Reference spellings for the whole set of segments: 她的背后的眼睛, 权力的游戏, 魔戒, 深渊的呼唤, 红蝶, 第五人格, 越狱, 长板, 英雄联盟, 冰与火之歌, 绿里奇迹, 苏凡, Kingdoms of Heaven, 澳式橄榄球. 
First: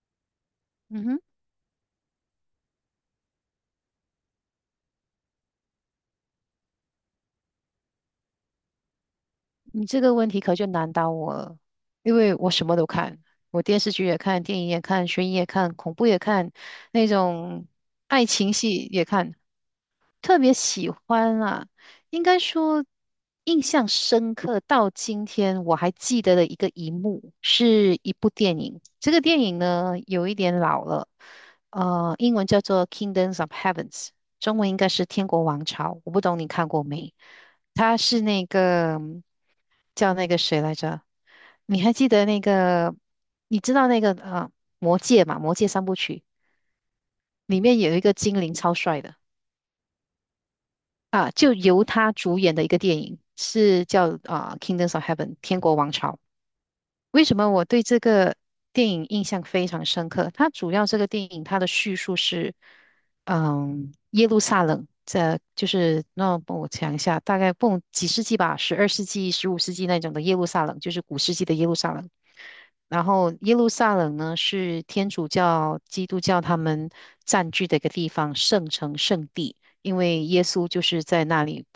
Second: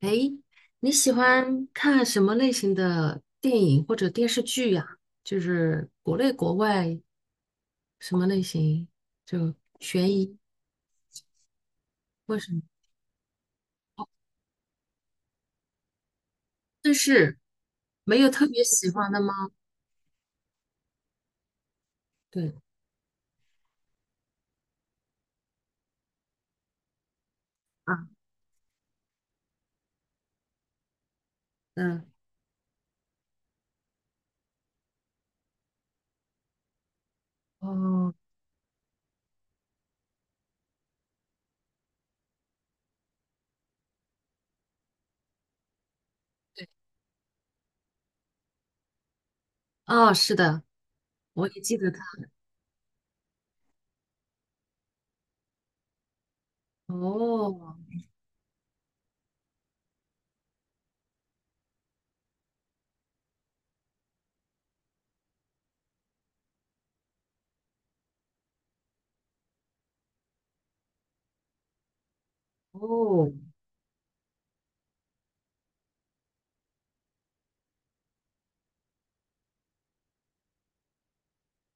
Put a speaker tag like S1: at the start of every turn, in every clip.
S1: 诶，你
S2: 嗯
S1: 喜
S2: 哼，
S1: 欢看什么类型的电影或者电视剧呀？就是国内国外什么类型？就
S2: 你这
S1: 悬
S2: 个问
S1: 疑，
S2: 题可就难倒我了，因为
S1: 为
S2: 我
S1: 什么？
S2: 什么都看，我电视剧也看，电影也看，悬疑也看，恐怖也看，
S1: 但
S2: 那
S1: 是
S2: 种
S1: 没
S2: 爱
S1: 有特
S2: 情
S1: 别
S2: 戏
S1: 喜
S2: 也
S1: 欢的
S2: 看。
S1: 吗？
S2: 特别喜欢啊，应该
S1: 对
S2: 说印象深刻到今天我还记得的一幕，是
S1: 啊，
S2: 一部电影。这个电影呢有一点老了，
S1: 嗯，
S2: 英文叫做《Kingdoms of Heavens》，中文应该是《天国王朝》。我不懂你看过没？它
S1: 哦，
S2: 是那个叫那个谁来着？你还记得那个？你知道那个《魔戒》嘛，《魔戒》三部曲里面有一个精灵超帅的。
S1: 哦，是的，
S2: 啊，
S1: 我
S2: 就
S1: 也记
S2: 由
S1: 得他。
S2: 他主演的一个电影，是叫啊《Kingdoms of Heaven》天国王朝。为什么我
S1: 哦，
S2: 对这个电影印象非常深刻？它主要这个电影它的叙述是，嗯，耶路撒冷这就是那我讲一下，大概不几世纪吧，十二世纪、十五世纪那种的耶路撒冷，就是古世纪的耶路撒冷。然
S1: 哦，
S2: 后耶路撒冷呢，是天主教、基督教他们占据的一个地方，圣城、圣地，因为耶稣就是在那里，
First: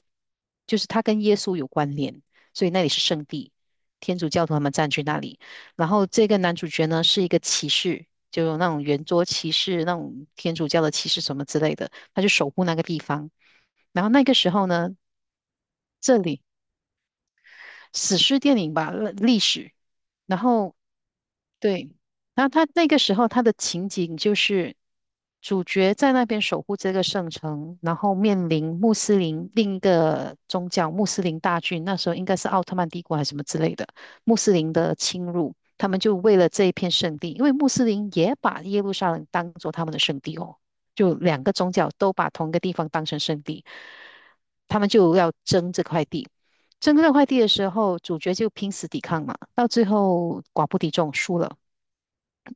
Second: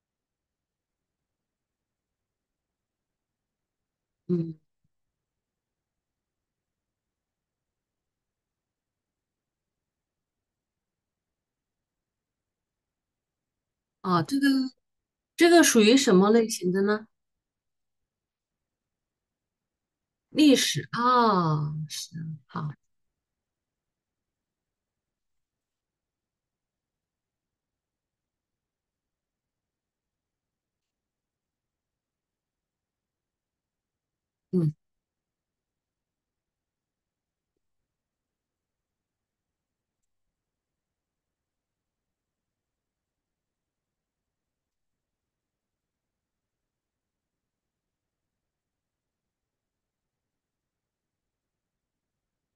S2: 就是他跟耶稣有关联，所以那里是圣地。天主教徒
S1: 嗯，
S2: 他们占据那里。然后这个男主角呢，是一个骑士，就有那种圆桌骑士、那种天主教的骑士什么之类的，他就守护那个地方。然后
S1: 啊，
S2: 那个
S1: 这个
S2: 时候呢，
S1: 这个属于什
S2: 这
S1: 么
S2: 里
S1: 类型的呢？
S2: 史诗电影吧，历史。然
S1: 历
S2: 后
S1: 史啊，
S2: 对，
S1: 是
S2: 然后
S1: 好，
S2: 他那个时候他的情景就是主角在那边守护这个圣城，然后面临穆斯林另一个宗教穆斯林大军，那时候应该是奥特曼帝国还是什么之类的穆斯林
S1: 嗯，
S2: 的侵入，他们就为了这一片圣地，因为穆斯林也把耶路撒冷当做他们的圣地哦，就两个宗教都把同一个地方当成圣地，他们就要争这块地。争这块地的时候，主角就拼死抵抗嘛，到最后寡不敌众，输了。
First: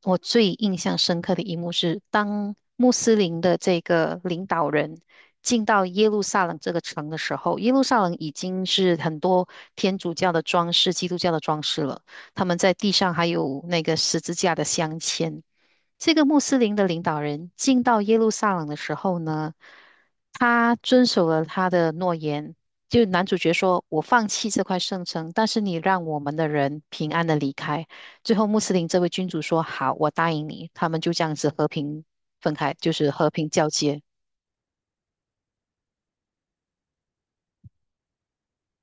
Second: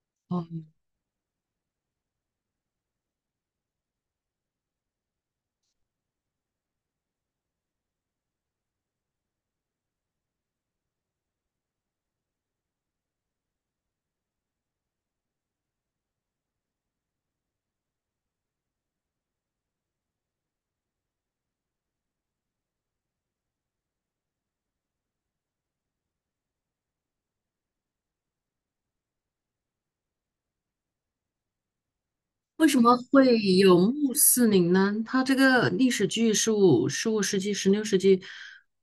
S2: 我最
S1: 哦。
S2: 印象深刻的一幕是，当穆斯林的这个领导人进到耶路撒冷这个城的时候，耶路撒冷已经是很多天主教的装饰、基督教的装饰了。他们在地上还有那个十字架的镶嵌。这个穆斯林的领导人进到耶路撒冷的时候呢，他遵守了他的诺言。就男主角说：“我放弃这块圣城，但是你让我们的人平安的离开。”最后穆斯林这位君主说：“好，我答应你。”他们就这样子和平分
S1: 为
S2: 开，
S1: 什
S2: 就
S1: 么
S2: 是和
S1: 会
S2: 平交
S1: 有
S2: 接。
S1: 穆斯林呢？它这个历史剧十五世纪、十六世纪，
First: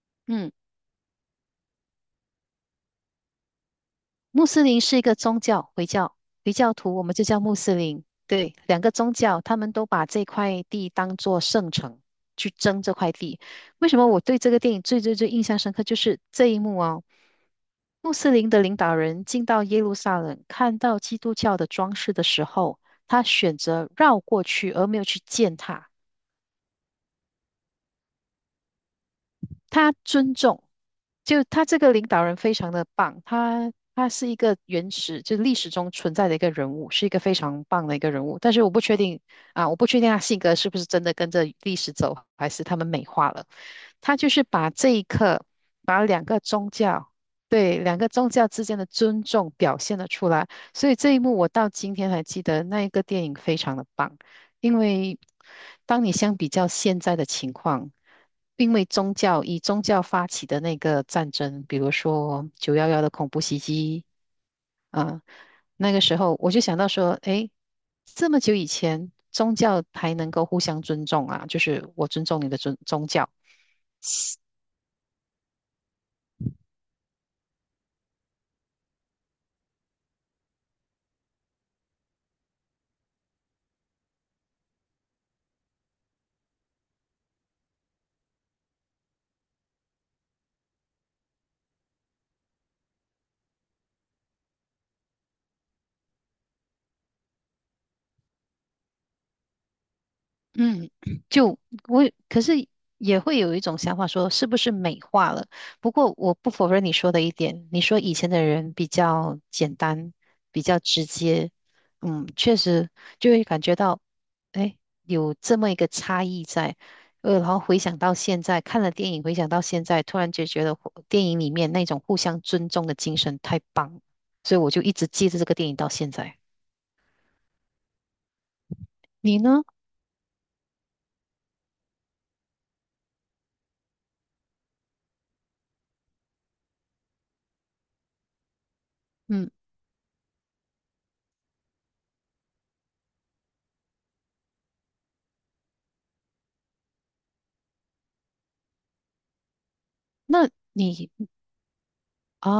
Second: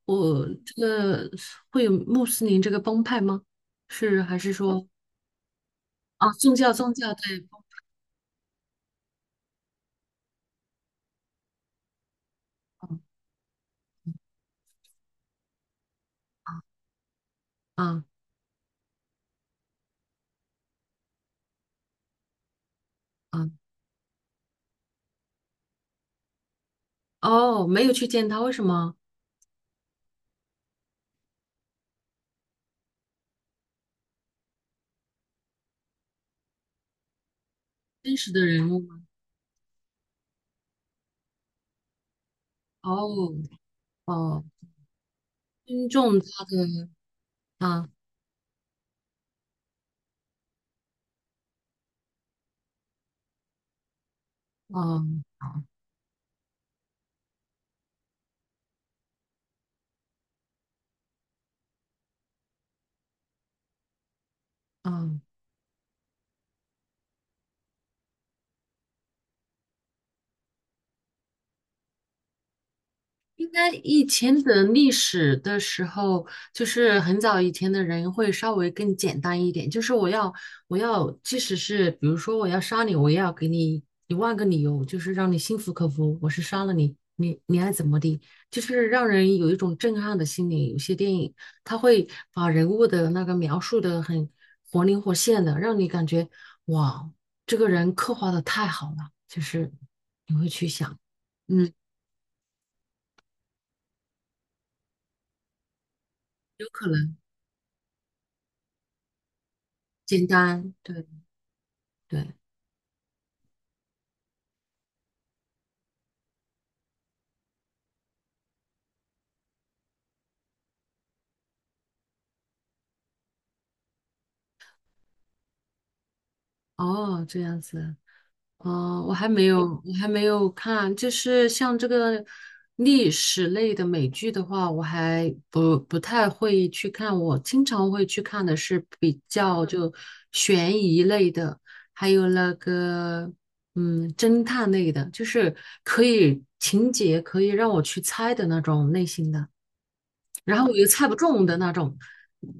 S1: 我
S2: 嗯，
S1: 这个会有穆斯林这个帮派吗？是还
S2: 穆
S1: 是
S2: 斯林
S1: 说
S2: 是一个宗教，回教，
S1: 啊，
S2: 回
S1: 宗教
S2: 教
S1: 宗
S2: 徒我
S1: 教
S2: 们就
S1: 对
S2: 叫穆斯林。对，两个宗教，他们都把这块地当做圣城去争这
S1: 帮
S2: 块地。为什么我对这个电影最印象深刻，就是这一幕哦。
S1: 派啊
S2: 穆斯林的领导人进到耶路撒冷，看到基督教的装饰的时候，他
S1: 啊
S2: 选择绕过去，而没有去践踏。
S1: 哦，没有去见他，为什么？
S2: 他尊重，就他这个领导人非常的棒，他是一个原始，就历史中存在的一个人物，是一个非常棒的一个
S1: 真
S2: 人
S1: 实
S2: 物。
S1: 的
S2: 但是
S1: 人
S2: 我
S1: 物
S2: 不确
S1: 吗？
S2: 定啊，我不确定他性格是不是真的跟着历史走，还是他们美化
S1: 哦
S2: 了。他就
S1: 哦，
S2: 是把这一刻，
S1: 尊
S2: 把
S1: 重
S2: 两个
S1: 他
S2: 宗
S1: 的
S2: 教，对，
S1: 啊
S2: 两个宗教之间的尊重表现了出来。所以这一幕我到今天还记得，那一个电影非常的棒。因为
S1: 啊
S2: 当你相比较现在的情况，因为宗教以宗教发起的那个战争，比如说九幺幺的恐怖袭击
S1: 啊，
S2: 啊，那个时候我就想到说，诶，这么久以前，宗教还能够互相尊重啊，就是我尊重你的尊宗教，
S1: 应该以前的历史的时候，就是很早以前的人会稍微更简单一点，就是我要，即使是比如说我要杀你，我也要给你一万个理由，就是让你心服口服，我是杀了你，你爱怎么的，就是让人有一种震撼的心理。有些电影它会把人物的那个描述的很活灵活现的，让你感觉哇，这个人刻画的太好了，就是你会去
S2: 嗯，
S1: 想，
S2: 就
S1: 嗯，
S2: 我可是也会有一种想法说，是不是美化了？不过我不
S1: 有
S2: 否认
S1: 可
S2: 你说
S1: 能。
S2: 的一点，你说以前的人比较简单，
S1: 简
S2: 比
S1: 单，
S2: 较
S1: 对
S2: 直接，嗯，
S1: 对，
S2: 确实就会感觉到，哎，有这么一个差异在。然后回想到现在，看了电影，回想到现在，突然就觉得互电影里面那种互相尊重的精神太棒了，所以我就一直记着这个电影到现在。
S1: 哦，这样子，哦，
S2: 你呢？
S1: 我还没有看，就是像这个历史类的美剧的话，我还不太会去看，我经常会去看的是比
S2: 嗯，
S1: 较就悬疑类的，还有那个侦探类的，就是可以情节可以让我去猜的那种类型的，
S2: 那
S1: 然后我又猜
S2: 你
S1: 不中的那种，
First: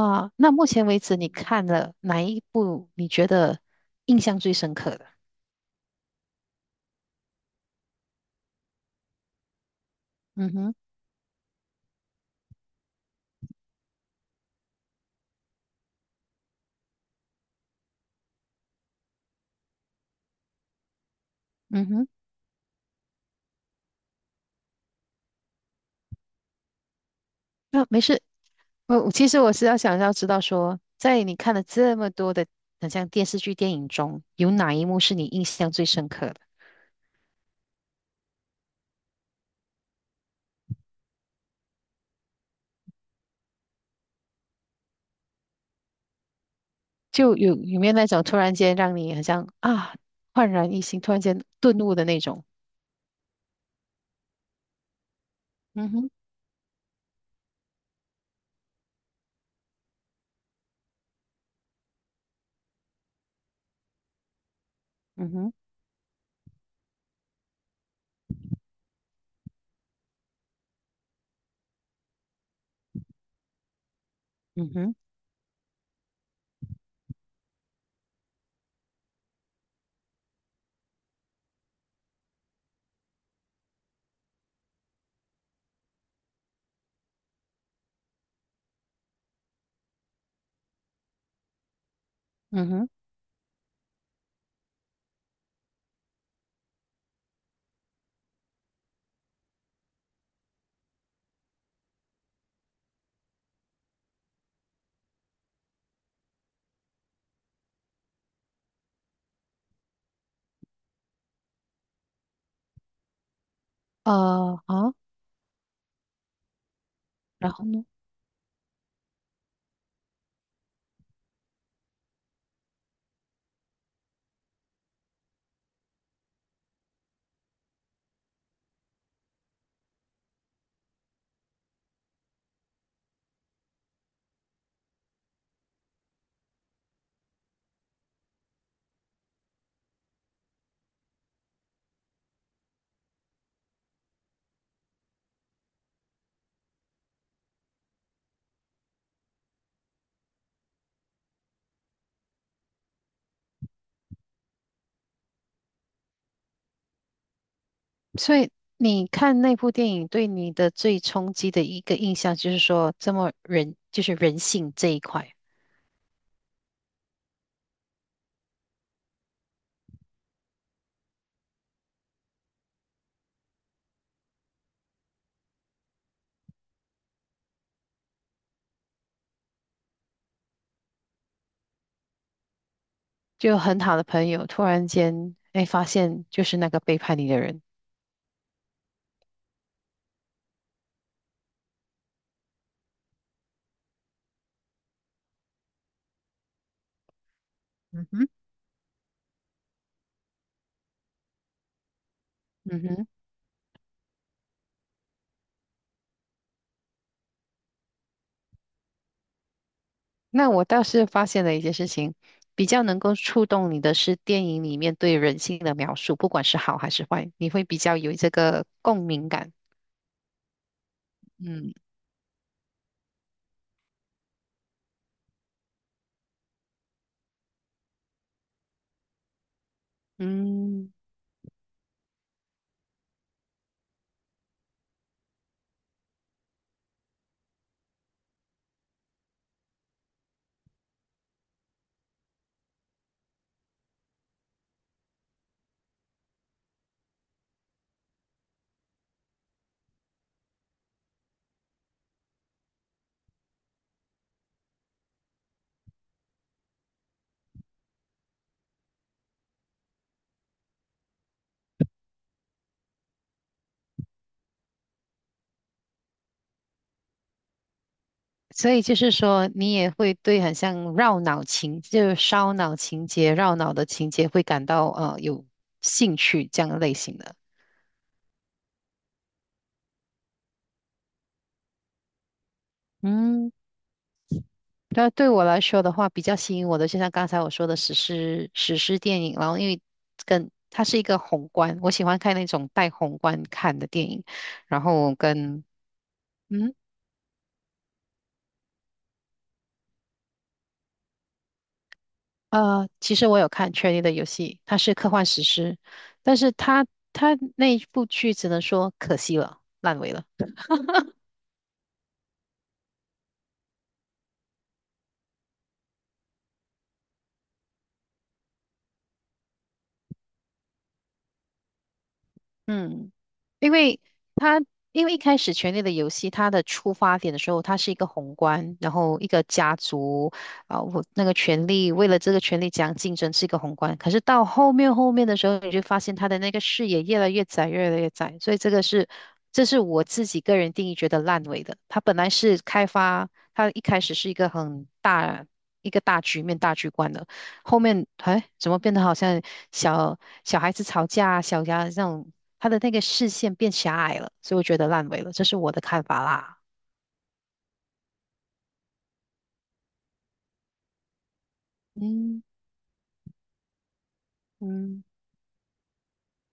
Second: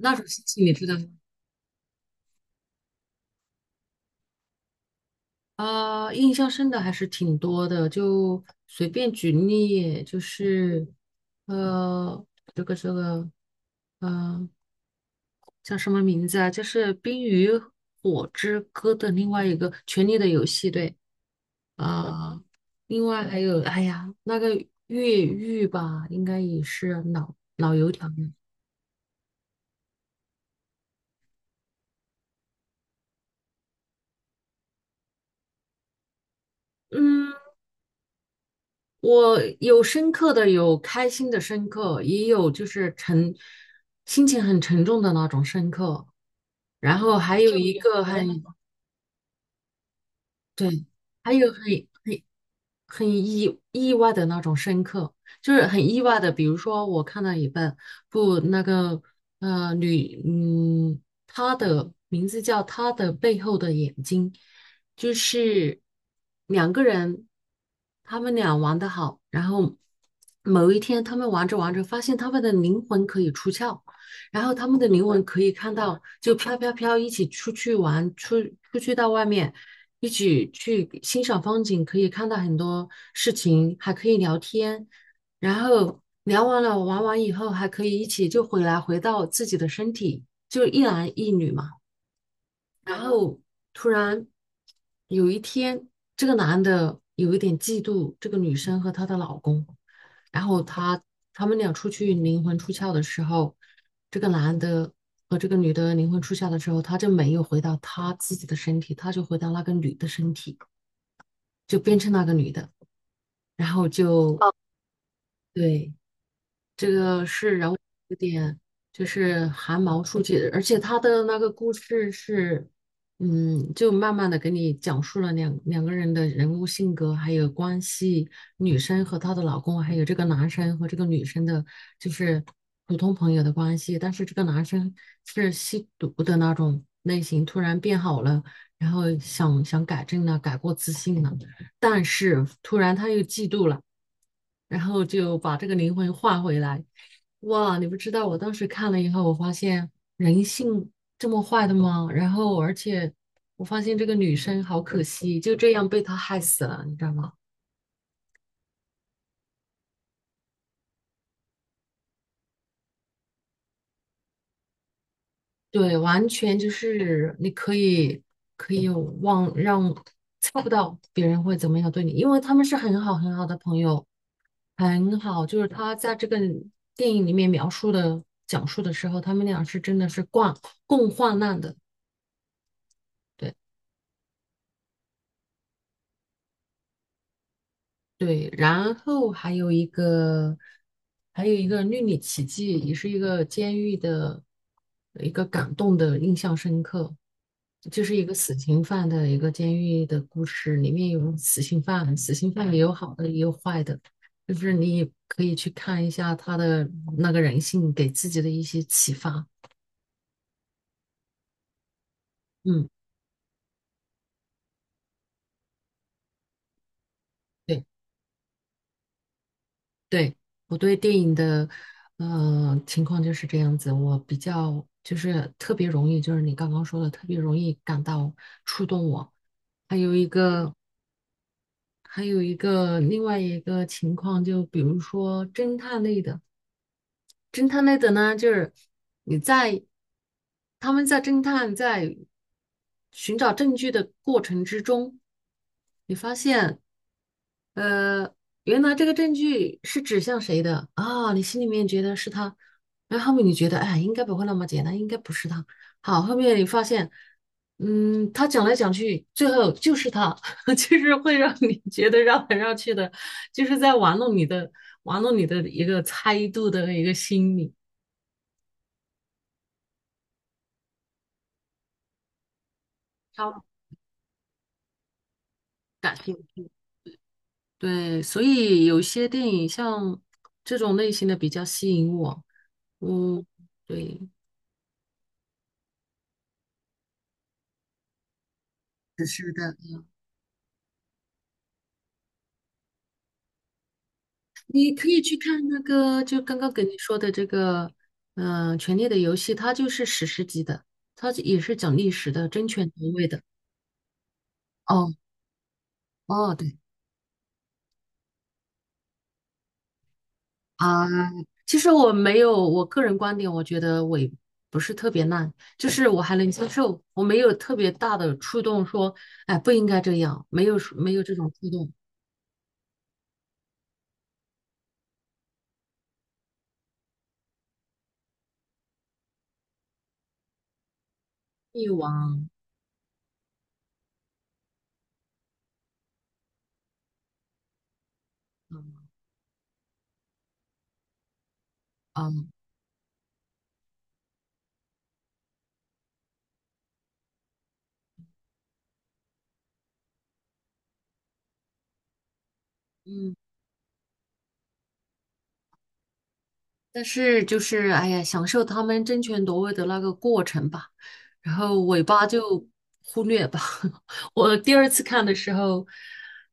S1: 那种事
S2: 那
S1: 情
S2: 目
S1: 你
S2: 前
S1: 知道
S2: 为
S1: 吗？
S2: 止你看了哪一部你觉得印象最深刻的？
S1: 啊，印象深的还是挺多的，就随便举例，就
S2: 嗯哼，
S1: 是呃，这个，呃，叫什么名字啊？就是《冰与火之歌》的另外一个《权力的游戏》，对
S2: 嗯哼，
S1: 啊，另外还有，哎呀，那个越狱吧，应该也是老
S2: 那、
S1: 油
S2: 没
S1: 条了，
S2: 事。我其实是要想要知道说，在你看了这么多的很像电视剧、电影中，有哪一幕是你印象最深刻的？
S1: 嗯，我有深刻的，有开心的深刻，也有就是沉，心情很沉重的那种深刻。然后
S2: 就
S1: 还有就
S2: 有
S1: 一比
S2: 有没有
S1: 个如
S2: 那种
S1: 很呢
S2: 突然间让你好像啊焕然一
S1: 对，
S2: 新，突然
S1: 还
S2: 间
S1: 有
S2: 顿悟的那
S1: 很
S2: 种？
S1: 很意外的那种深刻，就是很
S2: 嗯
S1: 意
S2: 哼，
S1: 外的。比如说，我看到一本不那个女，她的名字叫《她的背后的眼睛》，就
S2: 嗯哼，
S1: 是两个人，他们俩玩的好，然后某一天他们玩着玩着，发现他们的灵魂可以出窍。然后他
S2: 嗯
S1: 们的
S2: 哼，
S1: 灵魂可以看到，就飘飘飘一起出去玩，出去到外面，一起去欣赏风景，可以看到很多事情，还可以聊天，然后聊完了玩完以后，还可以一起就回来回到自己的身体，就一男一女嘛。
S2: 嗯哼，
S1: 然后突然有一天，这个男的有一点嫉妒这个女生和她的老公，然后他们俩出去灵魂出窍的时候，这个男的和这个女的灵魂出窍的时候，他就没有回到他自己的身体，他就回到那个女的身体，就变成那个女的，然后就哦，
S2: 啊好，
S1: 对，这个
S2: 然
S1: 是
S2: 后
S1: 人物
S2: 呢？
S1: 有点就是寒毛竖起，而且他的那个故事是，嗯，就慢慢的给你讲述了两个人的人物性格还有关系，女生和她的老公，还有这个男生和这个女生的，就是普通朋友的关系。但是这个男生是吸毒的那种类型，突然变好了，然后想想改正了，改过自新了，但是突然他又嫉妒了。然后就把这个灵魂换回来。哇，你不知道，我当时看了以后，我发现人性这么坏的吗？然后，而且我发现这个女生好可惜，就这样被他害死了，你知道吗？
S2: 所以你看那部电影对你的最冲击的一个印象，就是说这么人，就是人性这一块，
S1: 对，完全就是你可以忘让猜不到别人会怎么样对你，因为他们是很好很好的朋友，很好。就是他在这个电影里面描述的讲述的时候，他们俩是真的是共患难的。对。
S2: 就很好的朋友突然间，哎，发现就是那个背叛你的人。
S1: 对，然后还有一个，还有一个《绿里奇迹》，也是一个监狱的一个感动的印象深刻，就
S2: 嗯
S1: 是一
S2: 哼，
S1: 个死刑犯的一个监狱的故事，里面有死刑犯，死刑犯也
S2: 嗯
S1: 有
S2: 哼，
S1: 好的也有坏的，就是你也可以去看一下他的那个人性给自己的一些启发。
S2: 那我倒是发现了一件事情，比较
S1: 嗯，
S2: 能够触动你的是电影里面对人性的描述，不管是好还是坏，你会比
S1: 对。
S2: 较有这个共鸣感。
S1: 对，我对电影的，
S2: 嗯，
S1: 情况就是这样子。我比较就是特别容易，就是你刚刚说的，特别容易感到触动我。还有一个，
S2: 嗯。
S1: 还有一个另外一个情况，就比如说侦探类的。侦探类的呢，就是你在他们在侦探在寻找证据的过程之中，你发现，呃，原来这个证据是指向谁的啊？你心里面觉得是他，然后后面你觉得，哎，应该不会那么简单，应该不是他。好，后面你发现，嗯，他讲来讲去，最后就是他，就是会让你觉得绕来绕去的，就是在玩弄你的一个猜度的一个心理，
S2: 所以就是说，你也会对很像绕脑情，就是烧脑情节、绕
S1: 超
S2: 脑的情节会感到有
S1: 感
S2: 兴
S1: 兴
S2: 趣这
S1: 趣。
S2: 样类型的。
S1: 对，所以有些电影像这种类型的比较吸引我，嗯，
S2: 嗯，
S1: 对。
S2: 那对我来说的话，比较吸引我的，就像刚才我说的史诗电影，然
S1: 是
S2: 后因
S1: 的，
S2: 为跟它是一个宏观，我喜欢看那种带宏观看的电影，然
S1: 你可
S2: 后
S1: 以去
S2: 跟
S1: 看那个，就刚刚
S2: 嗯
S1: 给你说的这个，权力的游戏》，它就是史诗级的，它也是讲历史的，争权夺
S2: 其
S1: 位
S2: 实我
S1: 的。
S2: 有看《权力的游戏》，它是科
S1: 哦
S2: 幻史诗，但是
S1: 哦，对，
S2: 它那一部剧只能说可惜了，烂尾了。
S1: 啊，其实我没有，我个人观点，我觉得我也不是特别烂，就是我还能接受，我没有特别大的触动说，哎，不应该这样，没有没有这种触动，
S2: 嗯，因为他因为一开始《权力的游戏》它的出发点的时候，它是一个宏观，然后一个家族啊，我那个权
S1: 欲
S2: 力为
S1: 望
S2: 了这个
S1: 啊，
S2: 权力讲竞争是一个宏观，可是到后面的时候，你就发现他的那个视野越来越窄，越来越窄，所以这个是
S1: 嗯
S2: 这是我自己个人定义觉得烂尾的。它本来是开发，它一开始是一个很大一个大局面大局观的。后面哎，怎么变得好像小小孩子吵架、小家这种，他的那个视
S1: 嗯。
S2: 线变狭隘了，所以我觉得烂尾了，这是我的看法啦。
S1: 但是就是哎呀，享受他们争权夺位的那个过程吧，然后尾巴
S2: 嗯
S1: 就忽略吧。我第二次
S2: 嗯
S1: 看的时候，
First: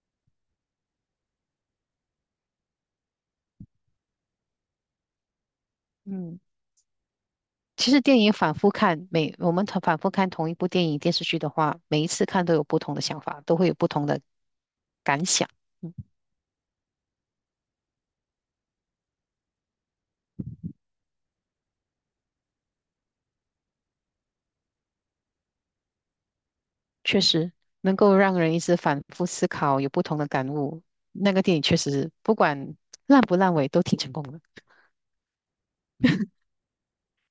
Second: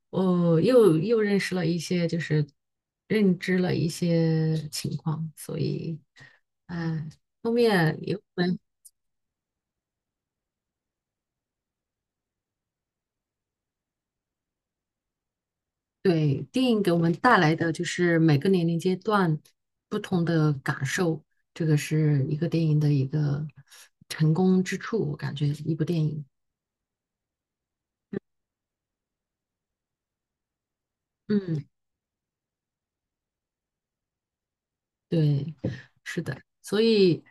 S1: 我又认识了一些，就是认知了一些情况，所以，
S2: 嗯，
S1: 哎，后
S2: 其
S1: 面
S2: 实
S1: 有
S2: 电影
S1: 我
S2: 反
S1: 们
S2: 复看，每我们同反复看同一部电影电视剧的话，每一次看都有不同的想法，都会有不同的感想。嗯，
S1: 对电影给我们带来的就是每个年龄阶段不同的感受，这个是一个电影的一个成功之处，我感觉一部电影，
S2: 确实能够让人一直反复思考，有不同的感悟。那个电影
S1: 嗯。
S2: 确实不管烂不烂尾都挺成功的。
S1: 对，是的，所以，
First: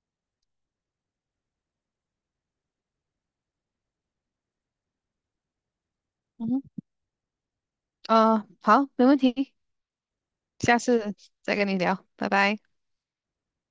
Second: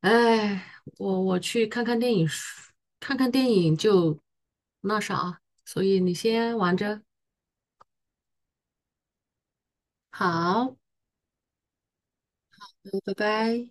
S1: 哎，我去看看电影，看看电影就那啥，所以你
S2: 嗯
S1: 先
S2: 哼，
S1: 玩着，
S2: 啊、好，没问题。
S1: 好，
S2: 下次再跟你聊，拜拜。
S1: 嗯，拜拜。